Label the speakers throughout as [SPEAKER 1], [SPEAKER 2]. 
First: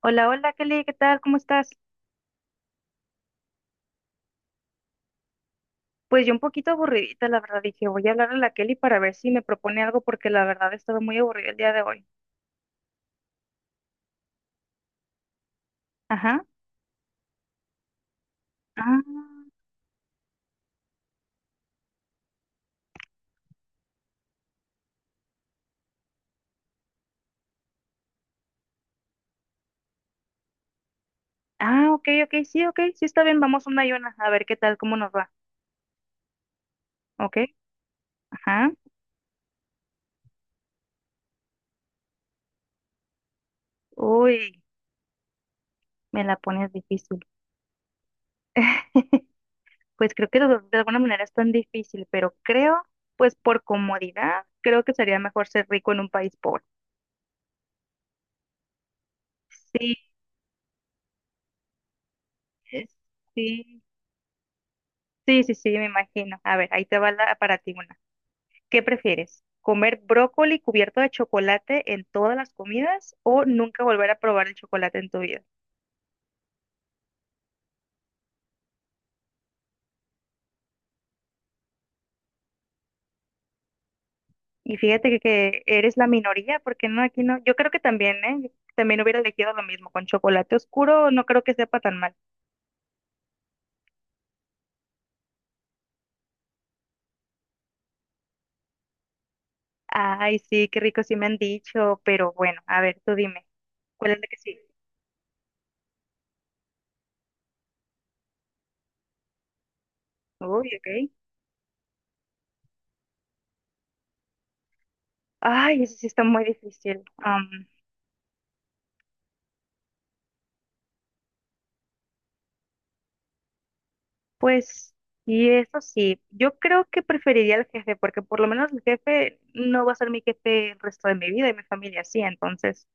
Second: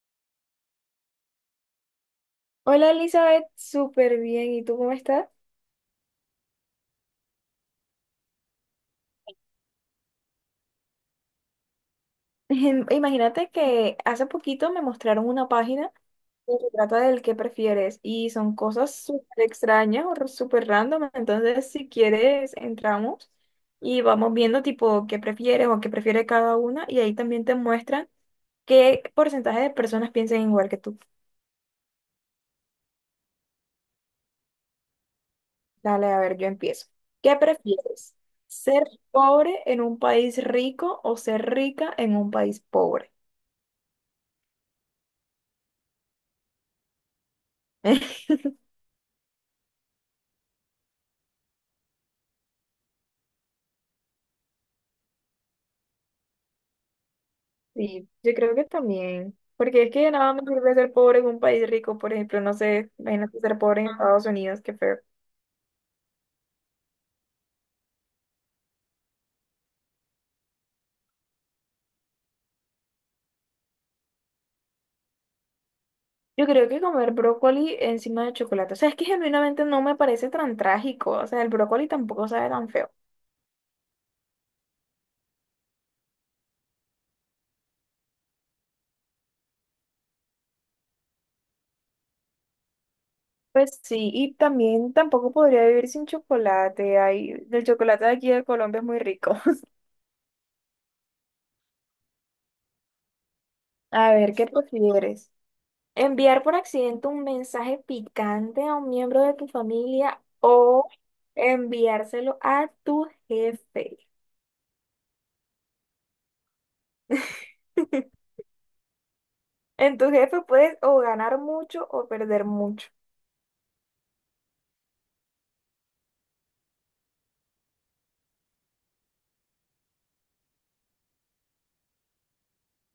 [SPEAKER 1] Hola, hola Kelly, ¿qué tal? ¿Cómo estás?
[SPEAKER 2] Hola Elizabeth, súper bien. ¿Y tú cómo estás?
[SPEAKER 1] Pues yo un poquito aburridita, la verdad, dije, voy a hablarle a la Kelly para ver si me propone algo porque la verdad estaba muy aburrida el día de hoy.
[SPEAKER 2] Imagínate que hace poquito me mostraron una página
[SPEAKER 1] Ajá.
[SPEAKER 2] que se trata del qué prefieres y son cosas
[SPEAKER 1] Ah,
[SPEAKER 2] súper extrañas o súper random. Entonces, si quieres, entramos y vamos viendo tipo qué prefieres o qué prefiere cada una y ahí también te muestran qué porcentaje de personas piensan igual que tú.
[SPEAKER 1] ah, ok, ok, sí, ok, sí está bien, vamos una y una, a ver qué tal, cómo nos va,
[SPEAKER 2] Dale, a ver, yo empiezo. ¿Qué
[SPEAKER 1] ¿ok?
[SPEAKER 2] prefieres?
[SPEAKER 1] Ajá.
[SPEAKER 2] ¿Ser pobre en un país rico o ser rica en un país pobre?
[SPEAKER 1] Uy, me la pones difícil. Pues creo que de alguna manera es tan difícil, pero creo, pues por comodidad, creo que sería mejor ser rico en un país pobre.
[SPEAKER 2] Sí, yo creo que también, porque es
[SPEAKER 1] Sí,
[SPEAKER 2] que de nada me sirve ser pobre en un país rico, por ejemplo, no sé,
[SPEAKER 1] es-
[SPEAKER 2] imagínate ser pobre
[SPEAKER 1] sí,
[SPEAKER 2] en Estados Unidos, qué feo.
[SPEAKER 1] sí, me imagino. A ver, ahí te va la, para ti una. ¿Qué prefieres? ¿Comer brócoli cubierto de chocolate en todas las comidas o nunca volver a probar el chocolate en tu vida?
[SPEAKER 2] Yo creo que comer brócoli encima de chocolate, o sea, es que genuinamente no me parece tan trágico, o sea, el brócoli tampoco sabe tan feo.
[SPEAKER 1] Y fíjate que eres la minoría, porque no, aquí no. Yo creo que también, ¿eh? Yo también hubiera elegido lo mismo. Con chocolate oscuro no creo que sepa tan mal.
[SPEAKER 2] Pues sí, y también tampoco podría vivir sin chocolate, ay, el chocolate de aquí de Colombia es muy rico.
[SPEAKER 1] Ay, sí, qué rico, sí me han dicho, pero bueno, a ver, tú dime, ¿cuál
[SPEAKER 2] A
[SPEAKER 1] es la
[SPEAKER 2] ver,
[SPEAKER 1] que
[SPEAKER 2] ¿qué
[SPEAKER 1] sí?
[SPEAKER 2] prefieres? Enviar por accidente un mensaje picante a un miembro de tu familia
[SPEAKER 1] Uy, ok.
[SPEAKER 2] o enviárselo a tu jefe.
[SPEAKER 1] Ay, eso sí está muy difícil.
[SPEAKER 2] En tu jefe puedes o ganar mucho o perder mucho.
[SPEAKER 1] Pues, y eso sí, yo creo que preferiría al jefe, porque por lo menos el jefe no va a ser mi jefe el resto de mi vida y mi familia sí, entonces,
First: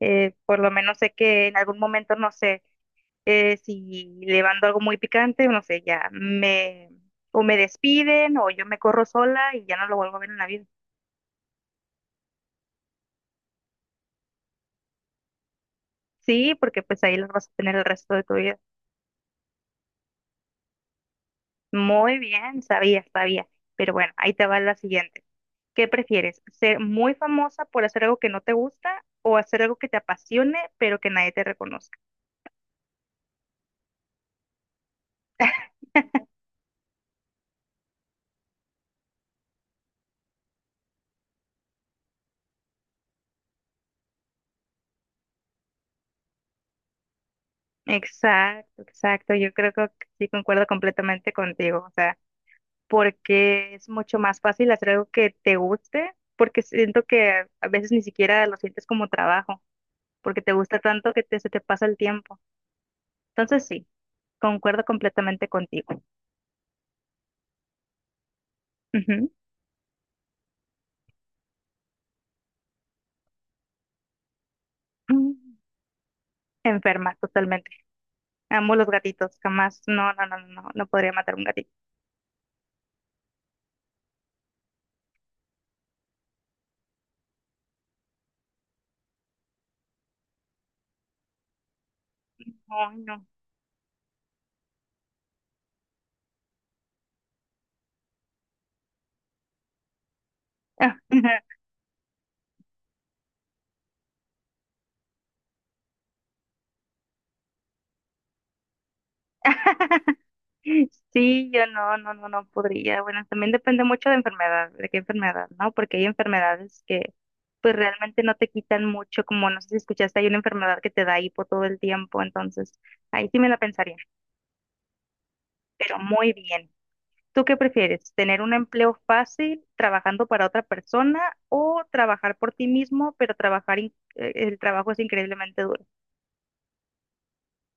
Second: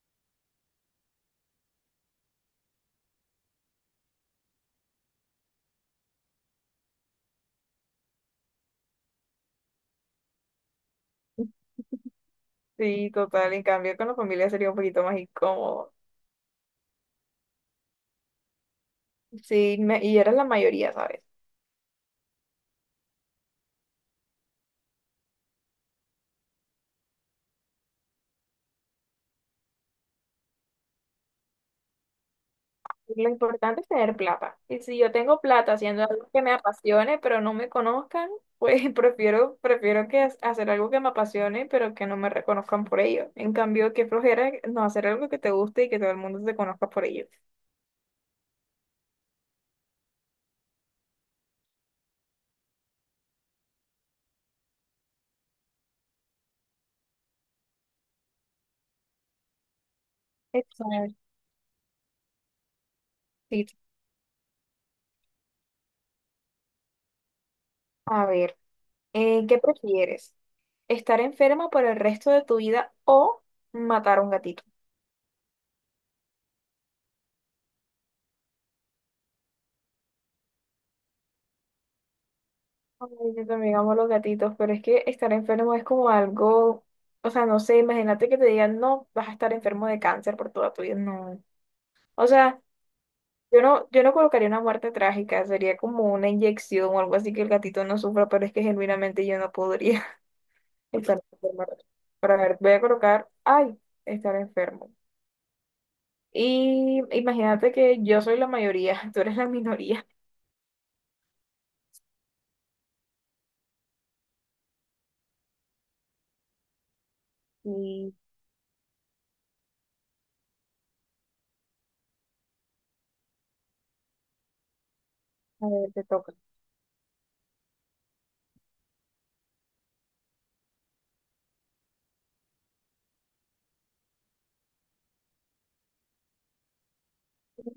[SPEAKER 1] por lo menos sé que en algún momento, no sé, si le mando algo muy picante, no sé, ya me, o me despiden, o yo me corro sola y ya no lo vuelvo a ver en la vida.
[SPEAKER 2] Sí, total. En cambio, con la familia sería un poquito más incómodo.
[SPEAKER 1] Sí, porque pues ahí los vas a tener el resto de tu vida.
[SPEAKER 2] Sí, y eres la mayoría, ¿sabes?
[SPEAKER 1] Muy bien, sabía, pero bueno, ahí te va la siguiente. ¿Qué prefieres? ¿Ser muy famosa por hacer algo que no te gusta o hacer algo que te apasione pero que nadie te reconozca?
[SPEAKER 2] Lo importante es tener plata. Y si yo tengo plata haciendo algo que me apasione, pero no me conozcan, pues prefiero hacer algo que me apasione, pero que no me reconozcan por ello. En cambio, qué flojera no hacer algo que te guste y que todo el mundo te conozca por ello.
[SPEAKER 1] Exacto, exacto. Yo creo que sí concuerdo completamente contigo. O sea, porque es mucho más fácil hacer algo que te guste, porque siento que a veces ni siquiera lo sientes como trabajo, porque te gusta tanto
[SPEAKER 2] Exacto.
[SPEAKER 1] se te pasa el tiempo. Entonces sí, concuerdo completamente contigo.
[SPEAKER 2] A ver,
[SPEAKER 1] Ujú.
[SPEAKER 2] ¿qué prefieres? ¿Estar enferma por el resto de tu vida o matar a un gatito?
[SPEAKER 1] Mm, enferma, totalmente. Amo los gatitos, jamás. No, no, no, no, no podría matar un gatito.
[SPEAKER 2] Ay, yo también amo los gatitos, pero es que estar enfermo es como algo, o sea, no sé, imagínate que te digan, no, vas a estar enfermo de cáncer por toda tu vida, no. O sea,
[SPEAKER 1] Ay, no.
[SPEAKER 2] yo no colocaría una muerte trágica, sería como una inyección o algo así que el gatito no sufra, pero es que genuinamente yo no podría estar enfermo. Pero a ver, voy a colocar, ay, estar enfermo. Y imagínate que yo soy la mayoría, tú eres la minoría.
[SPEAKER 1] Sí, yo no, no, no podría. Bueno, también depende mucho de enfermedad, de qué enfermedad, ¿no? Porque hay enfermedades que pues
[SPEAKER 2] Y
[SPEAKER 1] realmente no te quitan mucho, como no sé si escuchaste, hay una enfermedad que te da hipo todo el tiempo, entonces ahí sí me la pensaría,
[SPEAKER 2] a ver,
[SPEAKER 1] pero
[SPEAKER 2] te
[SPEAKER 1] muy
[SPEAKER 2] toca.
[SPEAKER 1] bien. ¿Tú qué prefieres? ¿Tener un empleo fácil trabajando para otra persona o trabajar por ti mismo, pero trabajar, el trabajo es increíblemente duro?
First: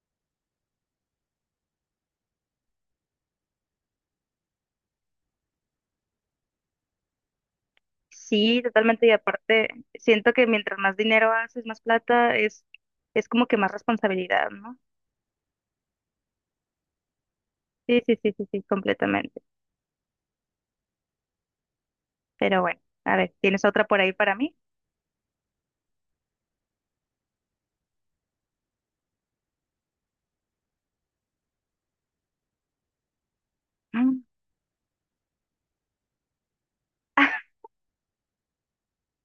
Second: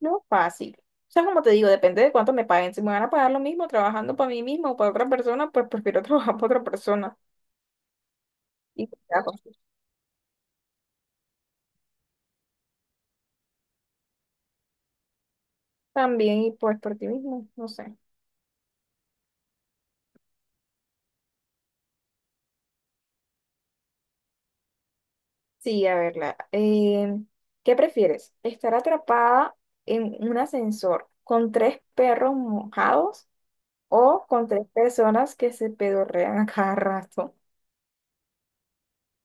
[SPEAKER 2] Lo fácil. O sea, como te digo, depende de cuánto me paguen. Si me van a pagar lo mismo trabajando para mí mismo o para otra persona, pues prefiero trabajar para otra persona.
[SPEAKER 1] Sí,
[SPEAKER 2] Y pues,
[SPEAKER 1] totalmente. Y
[SPEAKER 2] ya, pues,
[SPEAKER 1] aparte, siento que mientras más dinero haces, más plata, es como que más responsabilidad, ¿no?
[SPEAKER 2] también, y pues por ti mismo, no sé.
[SPEAKER 1] Sí, completamente. Pero bueno, a ver, ¿tienes otra por ahí para mí?
[SPEAKER 2] Sí, a verla la, ¿qué prefieres? ¿Estar atrapada en un ascensor con tres perros mojados
[SPEAKER 1] Mm.
[SPEAKER 2] o con tres personas que se pedorrean a cada rato?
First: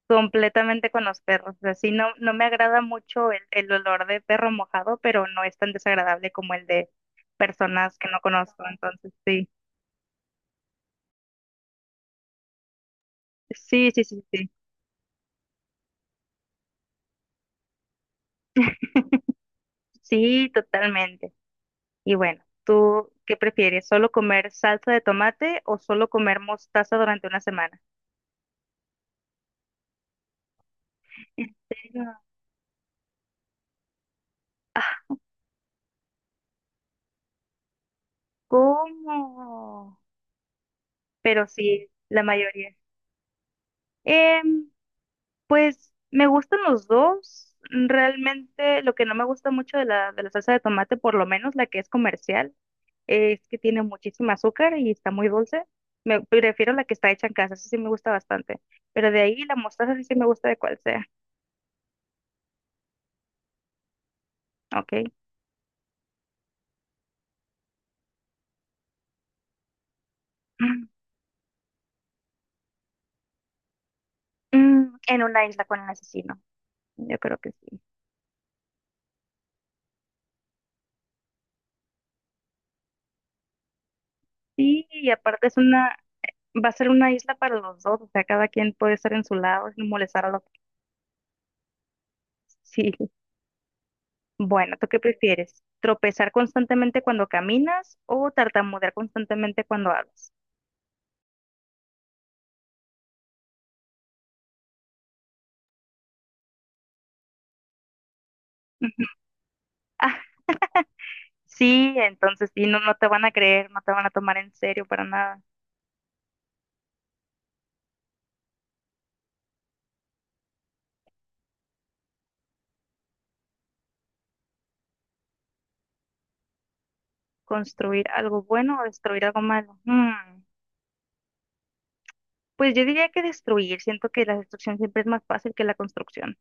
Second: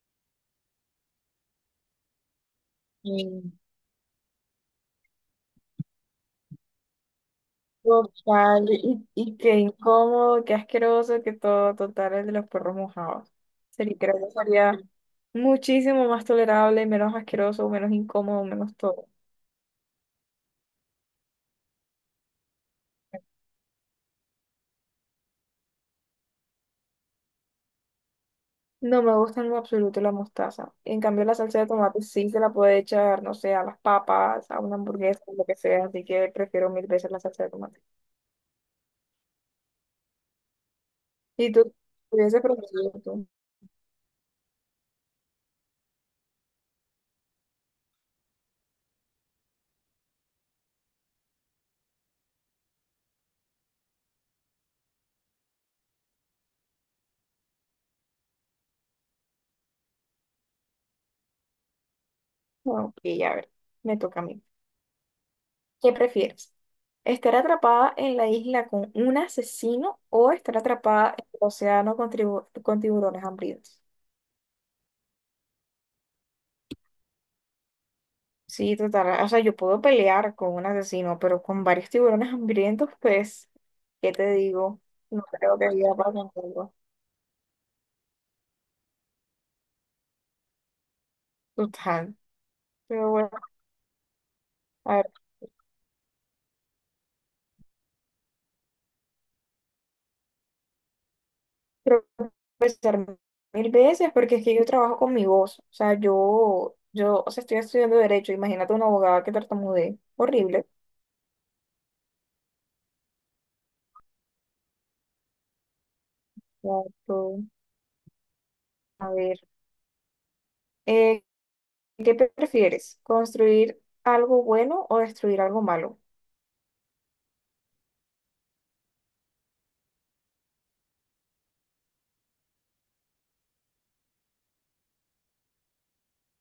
[SPEAKER 1] Completamente con los perros. Así no, no me agrada mucho el,
[SPEAKER 2] Mm.
[SPEAKER 1] el olor de perro mojado, pero no es tan desagradable como el de personas que no conozco.
[SPEAKER 2] Total, y,
[SPEAKER 1] Entonces,
[SPEAKER 2] y
[SPEAKER 1] sí,
[SPEAKER 2] qué incómodo, qué asqueroso que todo, total, el de los perros mojados.
[SPEAKER 1] sí,
[SPEAKER 2] Sería,
[SPEAKER 1] sí,
[SPEAKER 2] creo
[SPEAKER 1] sí,
[SPEAKER 2] que
[SPEAKER 1] sí.
[SPEAKER 2] sería muchísimo más tolerable, menos asqueroso, menos incómodo, menos todo.
[SPEAKER 1] Sí, totalmente. Y bueno, ¿tú qué prefieres? ¿Solo comer salsa de tomate o solo comer mostaza durante una semana?
[SPEAKER 2] No me gusta en lo absoluto la mostaza. En cambio, la
[SPEAKER 1] ¿En
[SPEAKER 2] salsa de tomate
[SPEAKER 1] serio?
[SPEAKER 2] sí se la puede echar, no sé, a las papas, a una
[SPEAKER 1] Ah,
[SPEAKER 2] hamburguesa, lo que sea, así que prefiero mil veces la salsa de tomate.
[SPEAKER 1] ¿cómo? Pero
[SPEAKER 2] Y tú,
[SPEAKER 1] sí, la
[SPEAKER 2] hubiese
[SPEAKER 1] mayoría.
[SPEAKER 2] preferido tú.
[SPEAKER 1] Em, pues me gustan los dos. Realmente lo que no me gusta mucho de la salsa de tomate, por lo menos la que es comercial, es que tiene muchísimo azúcar y está muy dulce. Me prefiero la que está hecha en casa, esa sí me gusta bastante. Pero de ahí la mostaza sí me gusta de cual sea.
[SPEAKER 2] Bueno, y a ver, me toca a mí.
[SPEAKER 1] Ok.
[SPEAKER 2] ¿Qué prefieres? ¿Estar atrapada en la isla con un asesino o estar atrapada en el océano con, con tiburones hambrientos?
[SPEAKER 1] Mm, en una isla con el asesino. Yo creo que sí.
[SPEAKER 2] Sí, total. O sea, yo puedo pelear con un asesino, pero con varios tiburones hambrientos, pues, ¿qué te digo?
[SPEAKER 1] Sí, y
[SPEAKER 2] No
[SPEAKER 1] aparte es
[SPEAKER 2] creo que viva
[SPEAKER 1] una,
[SPEAKER 2] para
[SPEAKER 1] va a
[SPEAKER 2] algo.
[SPEAKER 1] ser una isla para los dos, o sea, cada quien puede estar en su lado sin molestar a los demás.
[SPEAKER 2] Total.
[SPEAKER 1] Sí.
[SPEAKER 2] Pero bueno,
[SPEAKER 1] Bueno, ¿tú
[SPEAKER 2] a
[SPEAKER 1] qué
[SPEAKER 2] ver,
[SPEAKER 1] prefieres? ¿Tropezar constantemente cuando caminas o tartamudear constantemente cuando hablas?
[SPEAKER 2] creo que pensar mil veces porque es que yo trabajo con mi voz. O sea, yo, o sea, estoy estudiando derecho. Imagínate una
[SPEAKER 1] Ujú.
[SPEAKER 2] abogada que tartamudee.
[SPEAKER 1] Ah,
[SPEAKER 2] Horrible.
[SPEAKER 1] sí, entonces sí, no, no te van a creer, no te van a tomar en serio para nada.
[SPEAKER 2] Exacto. A ver. Eh, ¿Qué prefieres? ¿Construir algo bueno o destruir algo malo?
[SPEAKER 1] ¿Construir algo bueno o destruir algo malo? Mm, pues yo diría que destruir, siento que la destrucción siempre es más fácil que la construcción.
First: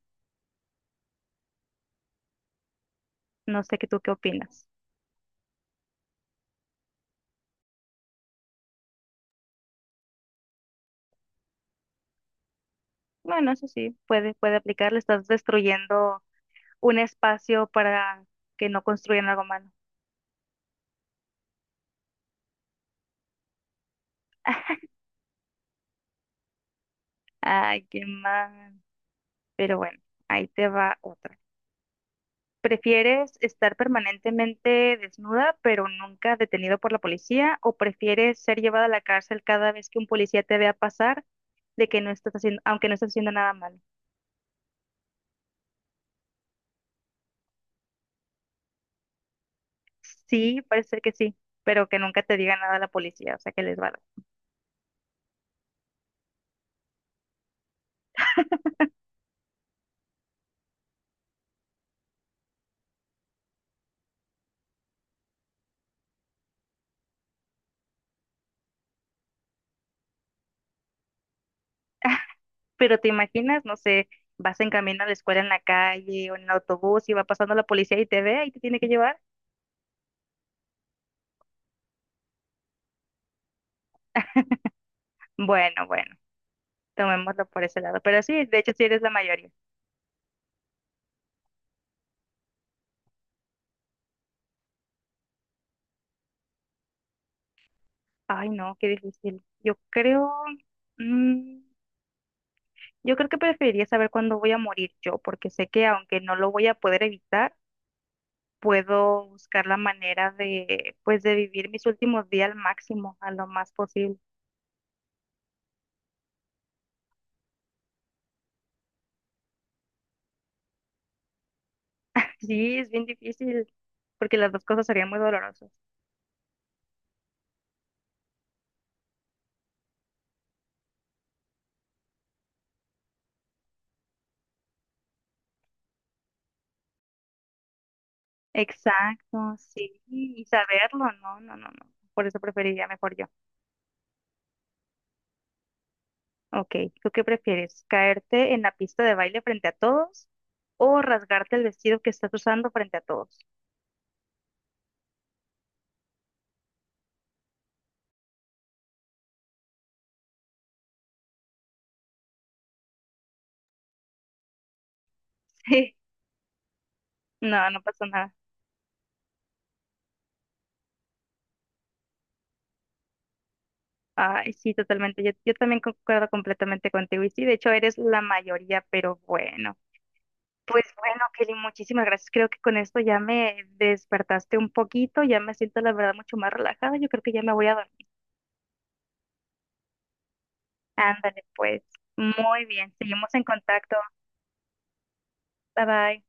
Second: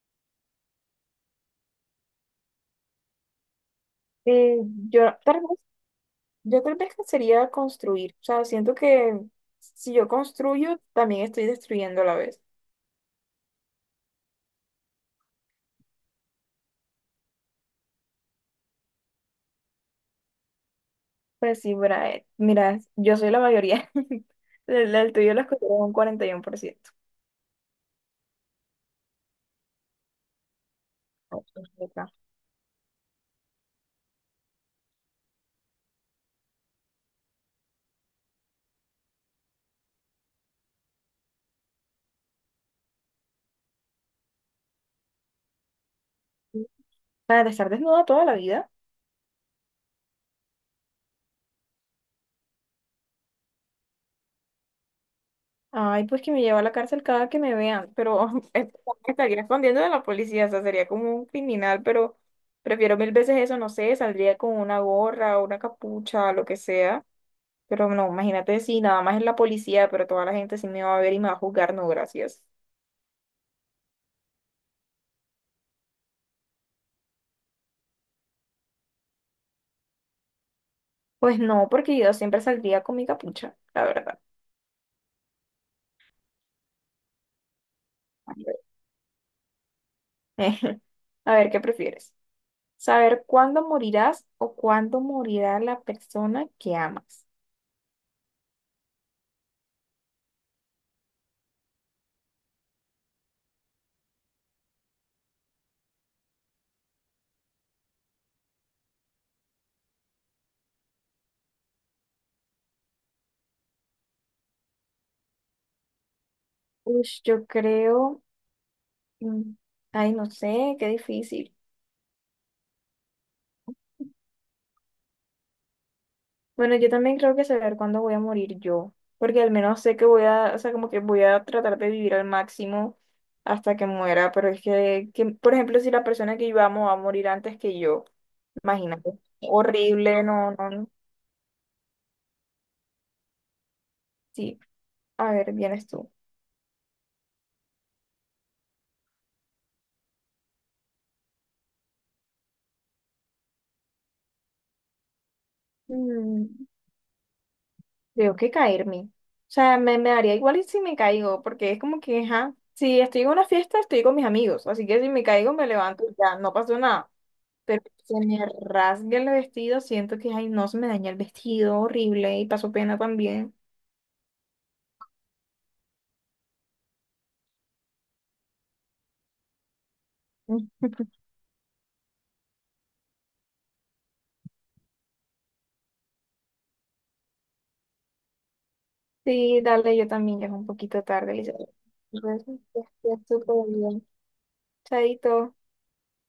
[SPEAKER 1] No sé qué tú qué
[SPEAKER 2] Eh,
[SPEAKER 1] opinas.
[SPEAKER 2] yo tal vez, yo tal vez sería construir. O sea, siento que si yo construyo, también estoy destruyendo a la vez.
[SPEAKER 1] Bueno, eso sí, puede aplicar, le estás destruyendo un espacio para que no construyan algo malo.
[SPEAKER 2] Pues sí, Brae, mira, yo soy la mayoría. El tuyo lo escogió un 41%.
[SPEAKER 1] Ay, qué mal. Pero bueno, ahí te va otra. ¿Prefieres estar permanentemente desnuda, pero nunca detenido por la policía? ¿O prefieres ser llevada a la cárcel cada vez que un policía te vea pasar de que no estás haciendo, aunque no estás haciendo nada malo?
[SPEAKER 2] Para estar desnuda toda la vida.
[SPEAKER 1] Sí, parece que sí, pero que nunca te diga nada la policía, o sea, que les vale.
[SPEAKER 2] Ay, pues que me lleva a la cárcel cada que me vean, pero me estaría escondiendo de la policía, o sea, sería como un criminal, pero prefiero mil veces eso, no sé, saldría con una gorra o una capucha, lo que sea, pero no, imagínate si nada más es la policía, pero toda la gente sí me va a ver y me va a juzgar, no, gracias.
[SPEAKER 1] Pero te imaginas, no sé, vas en camino a la escuela en la calle o en el autobús y va pasando la policía y te ve y te tiene que llevar.
[SPEAKER 2] Pues no, porque yo siempre saldría con mi capucha, la verdad.
[SPEAKER 1] Bueno, bueno, tomémoslo por ese lado. Pero sí, de hecho sí eres la mayoría.
[SPEAKER 2] A ver, ¿qué prefieres? ¿Saber cuándo morirás o cuándo morirá la persona que amas?
[SPEAKER 1] Ay, no, qué difícil. Yo creo, mm, yo creo que preferiría saber cuándo voy a morir yo, porque sé que aunque no lo voy a poder evitar, puedo buscar la manera de, pues, de vivir mis últimos días al máximo, a lo más posible.
[SPEAKER 2] Uy, yo creo... Mm. Ay, no sé, qué difícil.
[SPEAKER 1] Sí, es bien difícil, porque las dos cosas serían muy dolorosas.
[SPEAKER 2] Bueno, yo también creo que saber cuándo voy a morir yo, porque al menos sé que voy a, o sea, como que voy a tratar de vivir al máximo hasta que muera, pero es que, por ejemplo, si la persona que yo amo va a morir antes que yo, imagínate,
[SPEAKER 1] Exacto, sí,
[SPEAKER 2] horrible,
[SPEAKER 1] y
[SPEAKER 2] no, no, no.
[SPEAKER 1] saberlo, no, no, no, no. Por eso preferiría mejor yo.
[SPEAKER 2] Sí. A ver, vienes tú.
[SPEAKER 1] Ok, ¿tú qué prefieres? ¿Caerte en la pista de baile frente a todos o rasgarte el vestido que estás usando frente a todos?
[SPEAKER 2] Mm, creo que caerme. O sea, me daría igual y si me caigo, porque es como que, ajá, si estoy en una fiesta, estoy con mis amigos, así que si me caigo, me
[SPEAKER 1] Sí,
[SPEAKER 2] levanto, y ya, no pasó nada.
[SPEAKER 1] no, no
[SPEAKER 2] Pero
[SPEAKER 1] pasa
[SPEAKER 2] se
[SPEAKER 1] nada.
[SPEAKER 2] me rasga el vestido, siento que, ay, no, se me daña el vestido, horrible, y paso pena también.
[SPEAKER 1] Ay, sí, totalmente. Yo también concuerdo completamente contigo. Y sí, de hecho eres la mayoría, pero bueno. Pues bueno, Kelly, muchísimas gracias. Creo que con esto ya me despertaste un poquito, ya me siento la verdad mucho más relajada. Yo creo que ya me voy a dormir.
[SPEAKER 2] Sí, dale, yo también, ya es un poquito tarde,
[SPEAKER 1] Ándale,
[SPEAKER 2] Elizabeth.
[SPEAKER 1] pues.
[SPEAKER 2] Entonces,
[SPEAKER 1] Muy
[SPEAKER 2] ya
[SPEAKER 1] bien. Seguimos
[SPEAKER 2] estoy
[SPEAKER 1] en
[SPEAKER 2] súper
[SPEAKER 1] contacto.
[SPEAKER 2] bien. Chaito.
[SPEAKER 1] Bye bye.